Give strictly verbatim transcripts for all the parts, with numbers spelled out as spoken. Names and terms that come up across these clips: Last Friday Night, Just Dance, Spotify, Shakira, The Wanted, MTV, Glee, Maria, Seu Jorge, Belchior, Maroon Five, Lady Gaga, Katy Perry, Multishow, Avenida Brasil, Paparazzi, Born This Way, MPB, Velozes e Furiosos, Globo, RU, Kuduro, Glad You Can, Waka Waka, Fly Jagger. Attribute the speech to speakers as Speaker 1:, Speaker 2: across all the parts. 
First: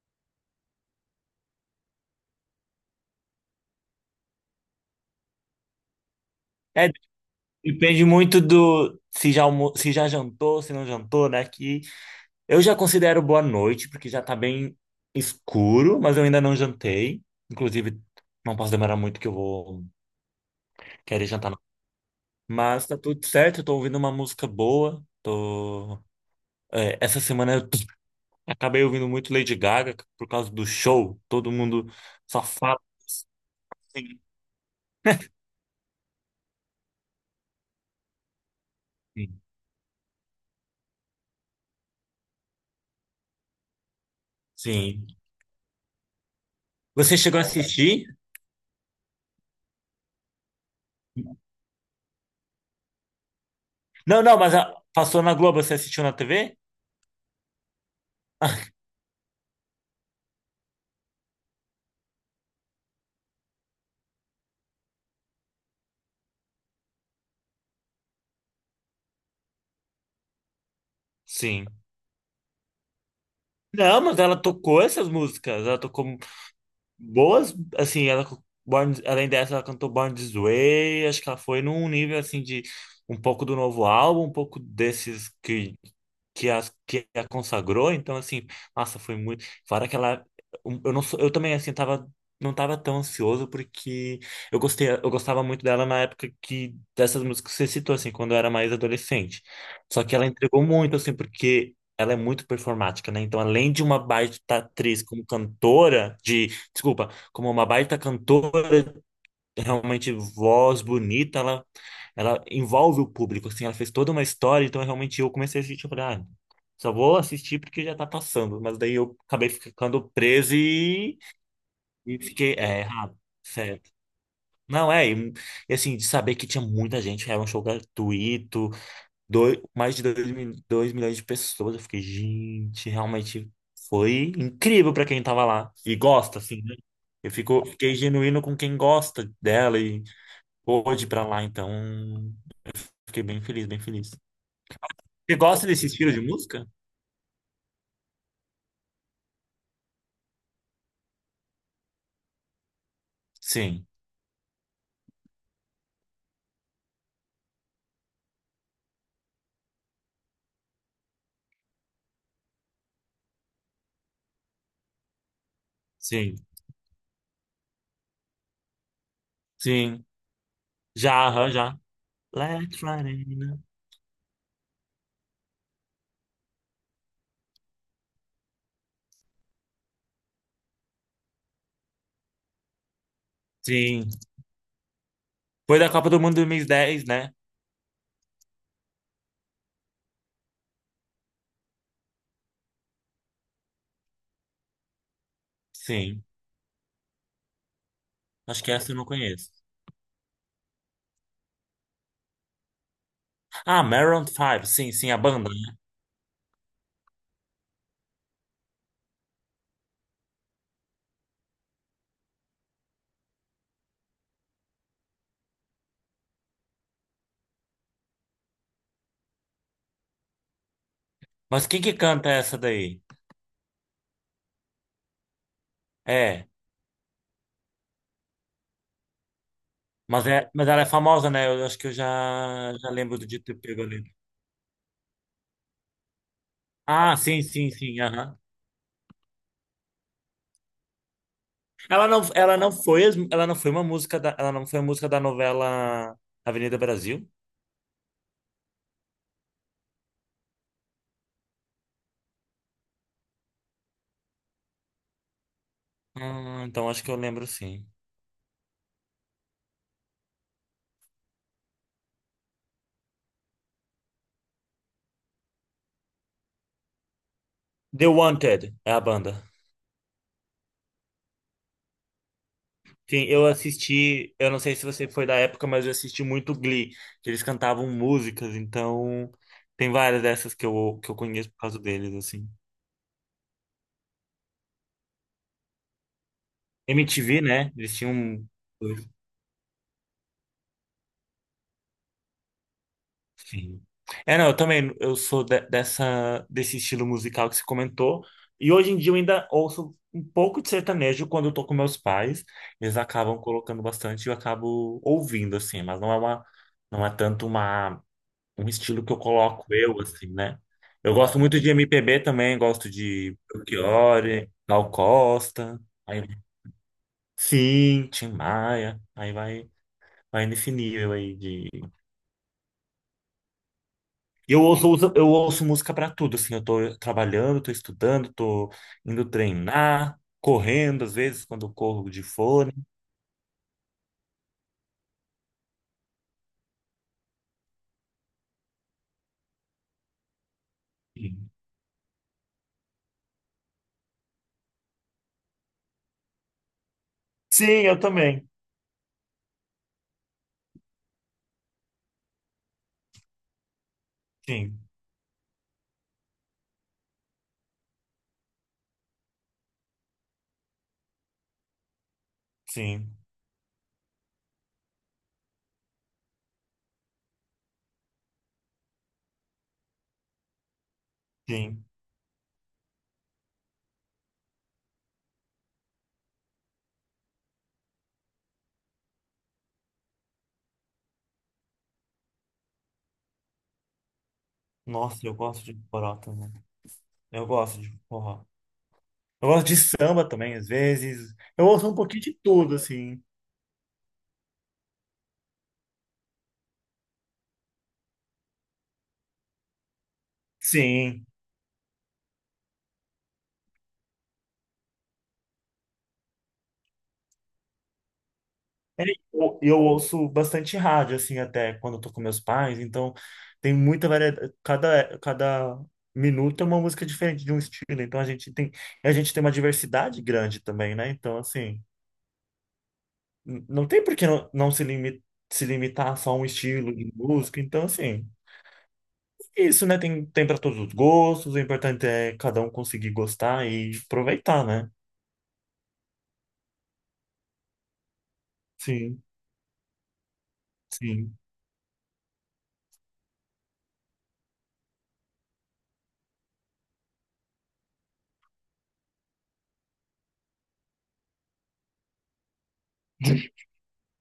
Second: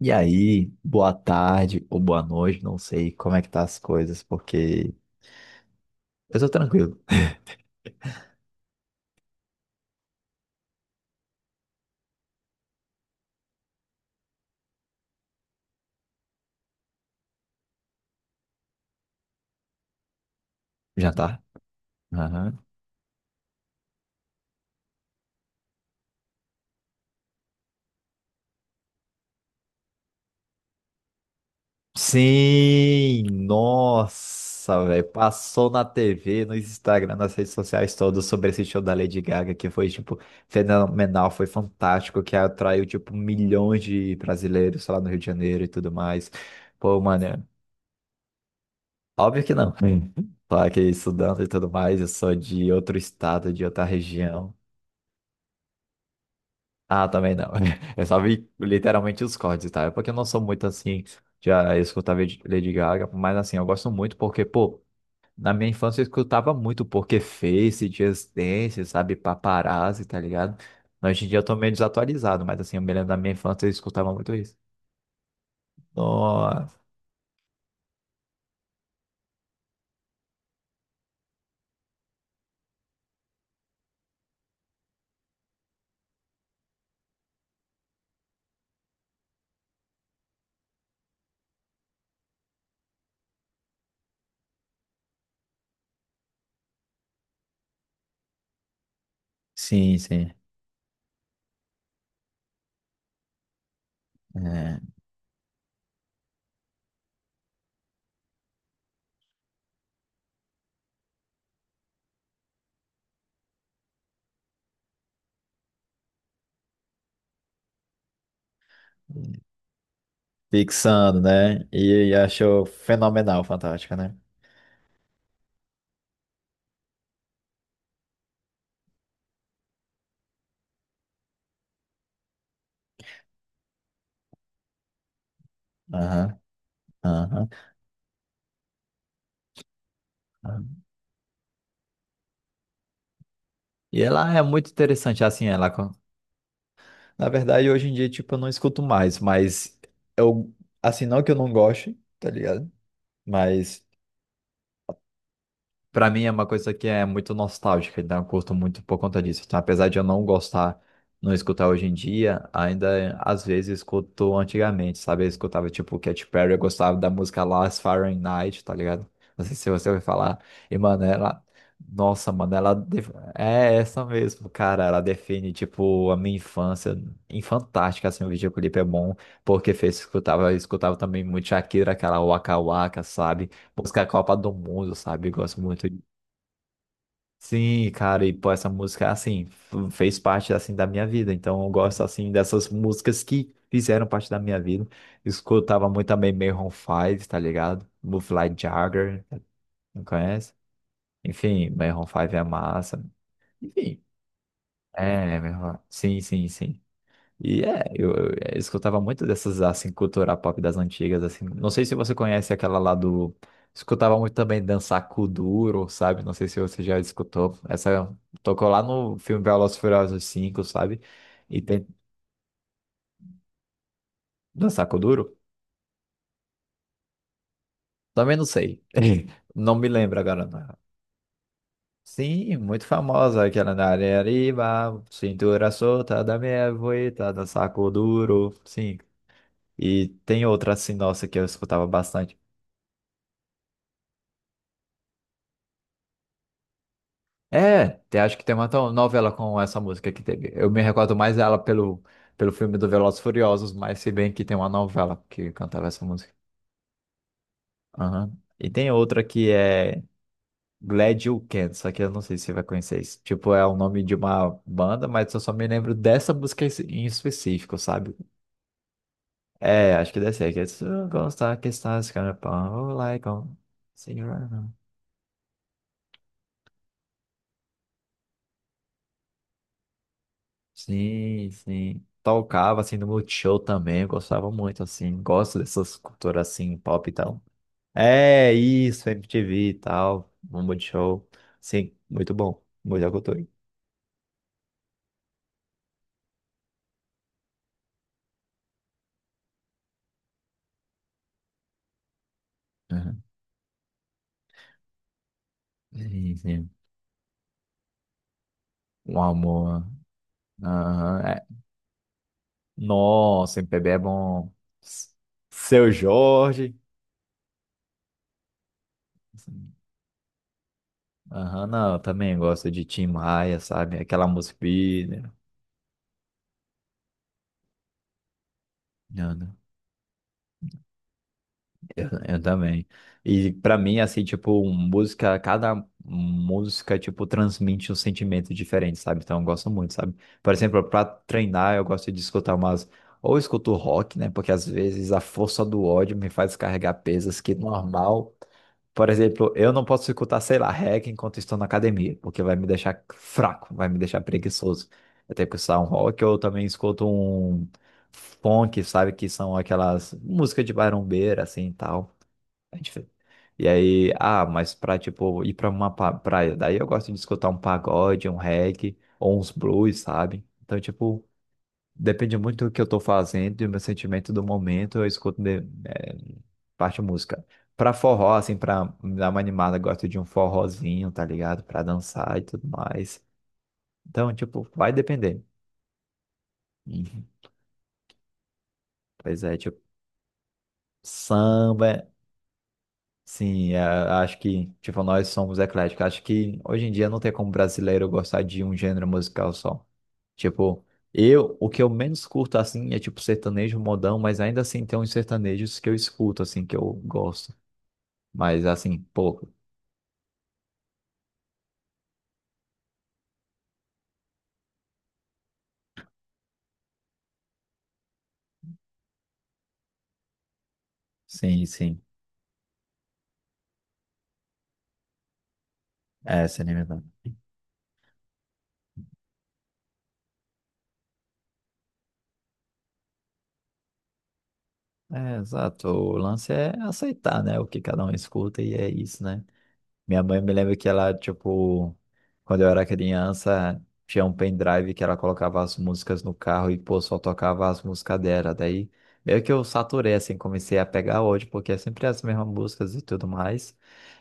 Speaker 1: E aí, boa tarde ou boa noite, não sei como é que tá as coisas, porque eu tô
Speaker 2: É,
Speaker 1: tranquilo.
Speaker 2: depende muito do se já, almo- se já jantou, se não jantou, né? Que eu já considero boa noite, porque já tá bem escuro, mas eu ainda não jantei. Inclusive, não posso demorar muito que eu vou querer
Speaker 1: Jantar?
Speaker 2: jantar. Não.
Speaker 1: Aham.
Speaker 2: Mas tá tudo certo, eu tô ouvindo uma música boa. Tô... é, essa semana eu tô- acabei ouvindo muito Lady Gaga por causa do show. Todo mundo só fala
Speaker 1: Sim,
Speaker 2: assim.
Speaker 1: nossa, velho, passou na T V, no Instagram, nas redes sociais todas sobre esse show da Lady
Speaker 2: Sim.
Speaker 1: Gaga, que foi, tipo, fenomenal, foi fantástico, que atraiu, tipo, milhões de brasileiros lá
Speaker 2: Sim.
Speaker 1: no Rio de Janeiro e tudo mais. Pô,
Speaker 2: Você
Speaker 1: mano,
Speaker 2: chegou
Speaker 1: é-
Speaker 2: a assistir?
Speaker 1: óbvio que não. Hum. Só que estudando e tudo mais, eu sou de outro estado, de outra
Speaker 2: Não, não,
Speaker 1: região.
Speaker 2: mas a- passou na Globo, você assistiu na T V?
Speaker 1: Ah, também não. Eu só vi literalmente os cortes, tá? É porque eu não sou muito assim, já escutava Lady Gaga, mas assim, eu gosto muito porque, pô, na minha infância eu escutava muito porque Face, Just Dance, sabe, Paparazzi, tá ligado? Hoje em dia eu tô
Speaker 2: Sim.
Speaker 1: meio desatualizado, mas assim, eu me lembro da minha infância eu
Speaker 2: Não,
Speaker 1: escutava
Speaker 2: mas
Speaker 1: muito
Speaker 2: ela
Speaker 1: isso.
Speaker 2: tocou essas músicas. Ela tocou
Speaker 1: Nossa.
Speaker 2: boas, assim, ela, Born- além dessa, ela cantou Born This Way, acho que ela foi num nível, assim, de um pouco do novo álbum, um pouco desses que, que, as, que a consagrou, então, assim, nossa, foi muito, fora que ela, um, eu não sou, eu também, assim, tava, não tava tão ansioso, porque eu gostei, eu gostava muito dela na época que, dessas músicas que você citou, assim, quando eu era mais adolescente,
Speaker 1: Sim,
Speaker 2: só que ela
Speaker 1: sim.
Speaker 2: entregou muito, assim, porque... Ela é muito performática, né? Então, além de uma baita
Speaker 1: É.
Speaker 2: atriz como cantora, de desculpa, como uma baita cantora, realmente voz bonita, ela, ela envolve o público, assim, ela fez toda uma história, então realmente eu comecei a assistir, eu falei, ah, só vou assistir porque já tá passando, mas daí eu acabei ficando preso e,
Speaker 1: Fixando, né? E, e
Speaker 2: e fiquei,
Speaker 1: achou
Speaker 2: é, errado.
Speaker 1: fenomenal,
Speaker 2: Certo.
Speaker 1: fantástica, né?
Speaker 2: Não, é, e, e assim, de saber que tinha muita gente, era um show gratuito, Dois, mais de dois mil dois milhões de pessoas. Eu fiquei, gente, realmente foi incrível pra quem tava lá e
Speaker 1: Aham,
Speaker 2: gosta, assim, né? Eu
Speaker 1: aham.
Speaker 2: fico, fiquei genuíno com quem gosta dela e pôde ir pra lá, então fiquei bem feliz, bem
Speaker 1: E
Speaker 2: feliz.
Speaker 1: ela é muito interessante,
Speaker 2: Você
Speaker 1: assim,
Speaker 2: gosta
Speaker 1: ela.
Speaker 2: desse estilo de música?
Speaker 1: Na verdade, hoje em dia, tipo, eu não escuto mais, mas eu, assim, não que eu não goste, tá ligado? Mas
Speaker 2: Sim,
Speaker 1: pra mim é uma coisa que é muito nostálgica, então eu curto muito por conta disso. Então, apesar de eu não gostar, não escutar hoje em dia, ainda às vezes escuto antigamente, sabe? Eu escutava tipo Katy
Speaker 2: sim,
Speaker 1: Perry, eu gostava da música Last Friday Night, tá ligado? Não sei se você ouviu
Speaker 2: sim.
Speaker 1: falar. E, mano,
Speaker 2: Já,
Speaker 1: ela.
Speaker 2: aham, já.
Speaker 1: Nossa, mano, ela.
Speaker 2: Let's
Speaker 1: def-
Speaker 2: Friday, né?
Speaker 1: É essa mesmo, cara. Ela define, tipo, a minha infância. Em fantástica, assim, o videoclipe é bom, porque fez, escutava, eu escutava também muito Shakira, aquela Waka Waka, sabe? Música
Speaker 2: Sim.
Speaker 1: Copa do Mundo, sabe? Eu gosto
Speaker 2: Foi
Speaker 1: muito.
Speaker 2: da
Speaker 1: De-
Speaker 2: Copa do Mundo dois mil e dez, né?
Speaker 1: Sim, cara, e pô, essa música, assim, f- fez parte, assim, da minha vida. Então, eu gosto, assim, dessas músicas que fizeram parte da minha vida. Escutava muito
Speaker 2: Sim.
Speaker 1: também Maroon Five, tá ligado? Fly
Speaker 2: Acho que essa eu não
Speaker 1: Jagger,
Speaker 2: conheço.
Speaker 1: não conhece? Enfim, Maroon Five é massa.
Speaker 2: Ah,
Speaker 1: Enfim,
Speaker 2: Maroon Five, sim, sim, a
Speaker 1: é,
Speaker 2: banda, né?
Speaker 1: Maroon... Sim, sim, sim. E é, eu, eu é, eu escutava muito dessas, assim, cultura pop das antigas, assim. Não sei se você conhece aquela lá do... Escutava muito também dançar Kuduro, sabe? Não sei se você já escutou. Essa tocou lá no filme Velozes e Furiosos cinco, sabe? E
Speaker 2: Mas quem
Speaker 1: tem
Speaker 2: que canta essa daí?
Speaker 1: dançar Kuduro?
Speaker 2: É.
Speaker 1: Também não sei. Não me lembro
Speaker 2: Mas,
Speaker 1: agora,
Speaker 2: é, mas
Speaker 1: não.
Speaker 2: ela é famosa, né? Eu acho que eu já,
Speaker 1: Sim, muito
Speaker 2: já lembro de
Speaker 1: famosa
Speaker 2: ter
Speaker 1: aquela
Speaker 2: pego
Speaker 1: na
Speaker 2: ali.
Speaker 1: areia arriba, cintura solta da minha
Speaker 2: Ah,
Speaker 1: voita,
Speaker 2: sim, sim,
Speaker 1: dançar
Speaker 2: sim, aham.
Speaker 1: Kuduro, sim. E tem outra assim, nossa, que eu escutava
Speaker 2: Ela não,
Speaker 1: bastante.
Speaker 2: ela não foi, as- ela não foi uma música da, ela não foi a música da novela Avenida Brasil?
Speaker 1: É, te- acho que tem uma to- novela com essa música que teve. Eu me recordo mais dela pelo, pelo filme do Velozes e Furiosos, mas se bem que tem uma novela que cantava essa música.
Speaker 2: Hum, então acho que eu lembro, sim.
Speaker 1: Aham. E tem outra que é Glad You Can, só que eu não sei se você vai conhecer isso. Tipo, é o nome de uma banda, mas eu só me lembro dessa música em específico,
Speaker 2: The
Speaker 1: sabe?
Speaker 2: Wanted é a banda.
Speaker 1: É, acho que deve ser. Que é, "So gonna start, get started, it's gonna pop
Speaker 2: Sim,
Speaker 1: like
Speaker 2: eu
Speaker 1: on- see you
Speaker 2: assisti, eu não
Speaker 1: around."
Speaker 2: sei se você foi da época, mas eu assisti muito Glee, que eles cantavam músicas, então tem várias dessas que eu, que eu
Speaker 1: Sim,
Speaker 2: conheço por causa
Speaker 1: sim.
Speaker 2: deles, assim.
Speaker 1: Tocava assim no Multishow também, eu gostava muito assim, gosto dessas culturas assim, pop e
Speaker 2: M T V,
Speaker 1: tal.
Speaker 2: né? Eles tinham.
Speaker 1: É isso, M T V e tal, no Multishow. Sim, muito bom, muita cultura.
Speaker 2: Sim. É, não, eu também, eu sou de- dessa, desse estilo musical que você comentou, e hoje em dia eu ainda ouço um pouco de sertanejo quando eu tô com meus pais, eles
Speaker 1: Uhum.
Speaker 2: acabam colocando bastante e eu acabo ouvindo, assim, mas não é
Speaker 1: Sim,
Speaker 2: uma,
Speaker 1: sim.
Speaker 2: não é tanto uma, um estilo que
Speaker 1: Um
Speaker 2: eu coloco
Speaker 1: amor.
Speaker 2: eu, assim, né? Eu
Speaker 1: Aham,
Speaker 2: gosto
Speaker 1: é.
Speaker 2: muito de M P B também, gosto de
Speaker 1: Nossa, M P B é
Speaker 2: Belchior,
Speaker 1: bom.
Speaker 2: Gal
Speaker 1: S-
Speaker 2: Costa,
Speaker 1: Seu
Speaker 2: aí,
Speaker 1: Jorge.
Speaker 2: sim, Tim Maia, aí vai, vai nesse nível aí.
Speaker 1: Aham, não, eu também gosto de Tim Maia, sabe? Aquela música.
Speaker 2: Eu ouço, usa- eu ouço música pra tudo, assim, eu tô trabalhando, tô estudando, tô indo
Speaker 1: Né?
Speaker 2: treinar, correndo, às vezes, quando eu
Speaker 1: Eu,
Speaker 2: corro de
Speaker 1: eu
Speaker 2: fone.
Speaker 1: também. E pra mim, assim, tipo, música, cada música, tipo, transmite um sentimento diferente, sabe? Então eu gosto muito, sabe? Por exemplo, pra
Speaker 2: Sim,
Speaker 1: treinar, eu gosto de escutar umas. Ou eu escuto rock, né? Porque às vezes a força do ódio me faz carregar pesas que
Speaker 2: sim, eu
Speaker 1: normal.
Speaker 2: também.
Speaker 1: Por exemplo, eu não posso escutar, sei lá, reggae enquanto estou na academia, porque vai me deixar fraco, vai me deixar
Speaker 2: Sim,
Speaker 1: preguiçoso. Eu tenho que escutar um rock, ou eu também escuto um funk, sabe? Que são aquelas músicas de barombeira, assim, e tal. A gente fe-
Speaker 2: sim,
Speaker 1: E aí, ah, mas pra, tipo, ir pra uma pa- praia, daí eu gosto de escutar um pagode, um reggae, ou uns blues, sabe? Então, tipo,
Speaker 2: sim.
Speaker 1: depende muito do que eu tô fazendo e do meu sentimento do momento, eu escuto de, eh, parte música. Pra forró, assim, pra me dar uma animada, eu gosto de um forrozinho, tá ligado? Pra dançar e tudo mais. Então, tipo, vai
Speaker 2: Nossa, eu
Speaker 1: depender.
Speaker 2: gosto de forró também.
Speaker 1: Uhum.
Speaker 2: Eu gosto de forró.
Speaker 1: Pois
Speaker 2: Eu
Speaker 1: é,
Speaker 2: gosto de
Speaker 1: tipo,
Speaker 2: samba também, às vezes. Eu
Speaker 1: samba.
Speaker 2: ouço um
Speaker 1: É
Speaker 2: pouquinho de tudo, assim.
Speaker 1: sim, é, acho que, tipo, nós somos ecléticos. Acho que hoje em dia não tem como brasileiro gostar de um gênero musical só. Tipo,
Speaker 2: Sim.
Speaker 1: eu, o que eu menos curto, assim, é tipo sertanejo modão, mas ainda assim tem uns sertanejos que eu escuto, assim, que eu gosto. Mas, assim,
Speaker 2: É,
Speaker 1: pouco.
Speaker 2: Eu, eu ouço bastante rádio, assim, até quando eu tô com meus pais, então tem muita variedade. Cada, cada minuto é uma música diferente de um estilo, então a gente tem, a gente tem uma diversidade grande também, né? Então,
Speaker 1: Sim,
Speaker 2: assim,
Speaker 1: sim.
Speaker 2: n- não tem por que não, não se limi- se limitar só a um
Speaker 1: É, se
Speaker 2: estilo
Speaker 1: alimentando.
Speaker 2: de música. Então, assim, é isso, né? Tem, tem para todos os gostos, o importante é cada um conseguir gostar e aproveitar, né?
Speaker 1: É, exato. O lance é aceitar, né, o que cada um escuta e é isso,
Speaker 2: Sim,
Speaker 1: né? Minha mãe me lembra que ela,
Speaker 2: sim,
Speaker 1: tipo, quando eu era criança, tinha um pendrive que ela colocava as músicas no carro e, pô, só tocava as músicas dela. Daí, meio que eu saturei, assim, comecei a pegar hoje, porque é sempre as mesmas músicas e tudo mais.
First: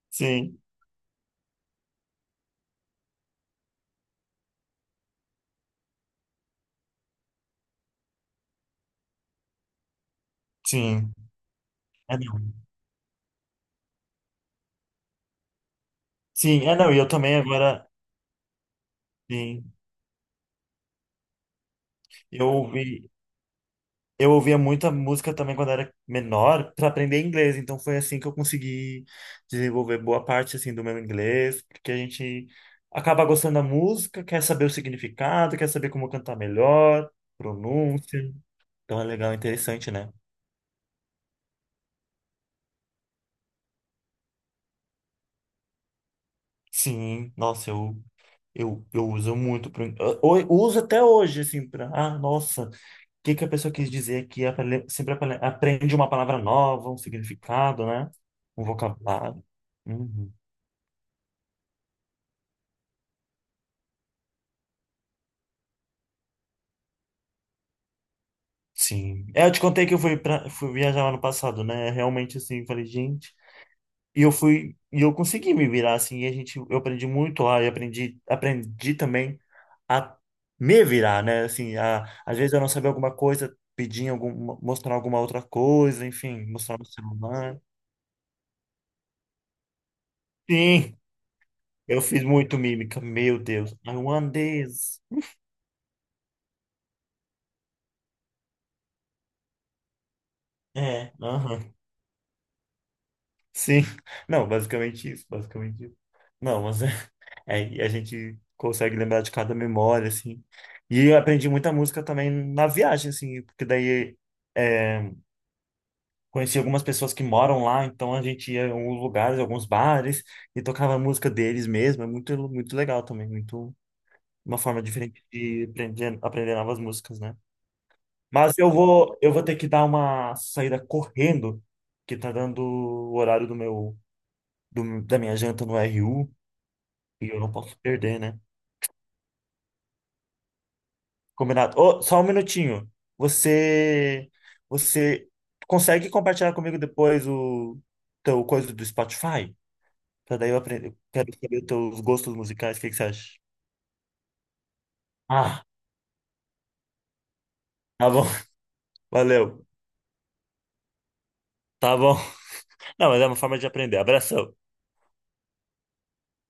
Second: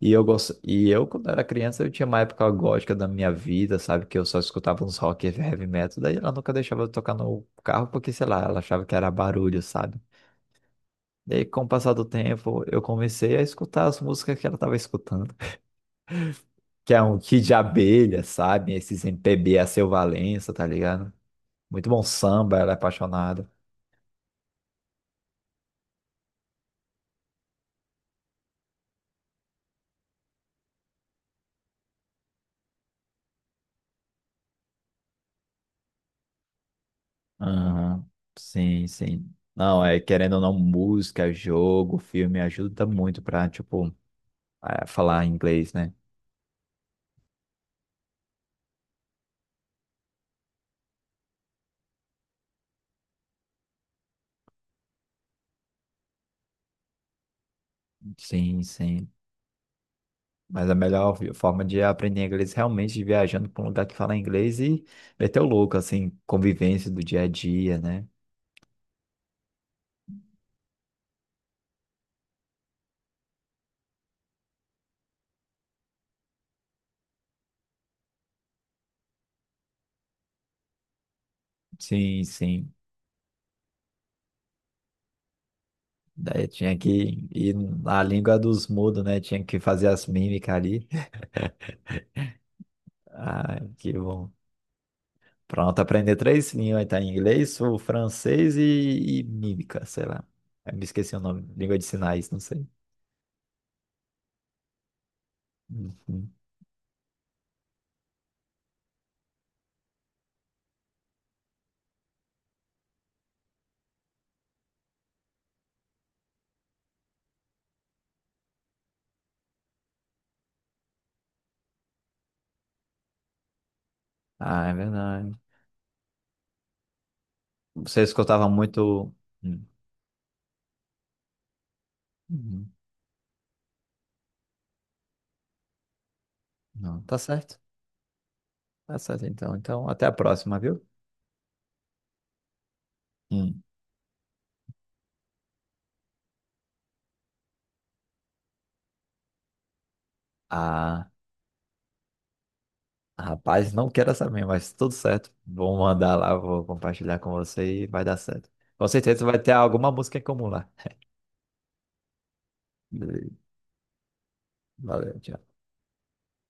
Speaker 1: E eu, gosto...
Speaker 2: sim,
Speaker 1: e eu quando era criança, eu tinha uma época gótica da minha vida, sabe? Que eu só escutava uns rock e heavy metal. Daí ela nunca deixava eu tocar no carro, porque, sei lá, ela achava que era barulho, sabe?
Speaker 2: sim.
Speaker 1: Daí, com o passar do
Speaker 2: É, não.
Speaker 1: tempo, eu comecei a escutar as músicas que ela estava escutando
Speaker 2: Sim, é, não,
Speaker 1: que
Speaker 2: e
Speaker 1: é
Speaker 2: eu
Speaker 1: um
Speaker 2: também
Speaker 1: kit de
Speaker 2: agora.
Speaker 1: abelha, sabe? Esses M P B a
Speaker 2: Sim.
Speaker 1: seu Valença, tá ligado? Muito bom
Speaker 2: Eu
Speaker 1: samba, ela é
Speaker 2: ouvi,
Speaker 1: apaixonada.
Speaker 2: eu ouvia muita música também quando era menor para aprender inglês, então foi assim que eu consegui desenvolver boa parte assim do meu inglês, porque a gente acaba gostando da música, quer saber o significado, quer saber como cantar melhor,
Speaker 1: Aham,
Speaker 2: pronúncia.
Speaker 1: sim,
Speaker 2: Então é legal,
Speaker 1: sim. Não,
Speaker 2: interessante,
Speaker 1: é
Speaker 2: né?
Speaker 1: querendo ou não, música, jogo, filme ajuda muito pra, tipo, é, falar inglês, né?
Speaker 2: Sim, nossa, eu eu, eu uso muito pro, eu, eu uso até hoje assim para, ah, nossa, que que a pessoa quis dizer que apre- sempre apre- aprende uma palavra nova, um significado, né?
Speaker 1: Sim,
Speaker 2: Um
Speaker 1: sim.
Speaker 2: vocabulário. Uhum.
Speaker 1: Mas a melhor vi- forma de aprender inglês é realmente viajando pra um lugar que fala inglês e meter o louco, assim, convivência do dia a dia, né?
Speaker 2: Sim. É, eu te contei que eu fui para fui viajar lá no passado, né? Realmente assim, falei, gente, e eu fui e eu consegui me virar assim, e a gente eu aprendi muito lá e aprendi aprendi também a me virar, né? Assim, a,
Speaker 1: Sim,
Speaker 2: às vezes eu não
Speaker 1: sim.
Speaker 2: sabia alguma coisa, pedir algum mostrar alguma outra coisa, enfim,
Speaker 1: Daí tinha
Speaker 2: mostrar no
Speaker 1: que ir
Speaker 2: celular.
Speaker 1: na língua dos mudos, né? Tinha que fazer as mímicas ali.
Speaker 2: Sim, eu fiz muito mímica, meu
Speaker 1: Ah,
Speaker 2: Deus. I
Speaker 1: que bom.
Speaker 2: want this.
Speaker 1: Pronto, aprender três línguas, tá? Inglês, o francês e, e mímica, sei lá. Eu me
Speaker 2: É,
Speaker 1: esqueci o nome,
Speaker 2: aham.
Speaker 1: língua de sinais, não sei.
Speaker 2: Sim. Não, basicamente isso, basicamente isso.
Speaker 1: Uhum.
Speaker 2: Não, mas é, é, e a gente consegue lembrar de cada memória, assim. E eu aprendi muita música também na viagem, assim, porque daí, é, conheci algumas pessoas que moram lá, então a gente ia em alguns lugares, alguns bares, e tocava a música deles mesmo. É muito, muito legal também, muito uma
Speaker 1: Ah, é
Speaker 2: forma diferente
Speaker 1: verdade.
Speaker 2: de aprender, aprender novas músicas, né?
Speaker 1: Você escutava
Speaker 2: Mas eu
Speaker 1: muito.
Speaker 2: vou, eu vou ter
Speaker 1: Hum.
Speaker 2: que dar uma saída correndo, que tá dando
Speaker 1: Uhum.
Speaker 2: o horário do meu do- da minha janta no R U
Speaker 1: Não, tá
Speaker 2: e eu não
Speaker 1: certo.
Speaker 2: posso perder, né?
Speaker 1: Tá certo, então. Então, até a próxima, viu?
Speaker 2: Combinado. Ô, só um minutinho.
Speaker 1: Hum.
Speaker 2: Você, você consegue compartilhar comigo depois o teu coisa do Spotify? Pra daí eu aprender. Eu
Speaker 1: Ah,
Speaker 2: quero saber os teus gostos musicais. O que que você acha?
Speaker 1: rapaz, não quero saber, mas tudo certo.
Speaker 2: Ah,
Speaker 1: Vou mandar lá, vou compartilhar com você e vai
Speaker 2: tá
Speaker 1: dar
Speaker 2: bom.
Speaker 1: certo. Com certeza vai ter
Speaker 2: Valeu.
Speaker 1: alguma música em comum lá.
Speaker 2: Tá bom. Não, mas é uma
Speaker 1: Beleza.
Speaker 2: forma de aprender. Abração.
Speaker 1: Valeu, tchau.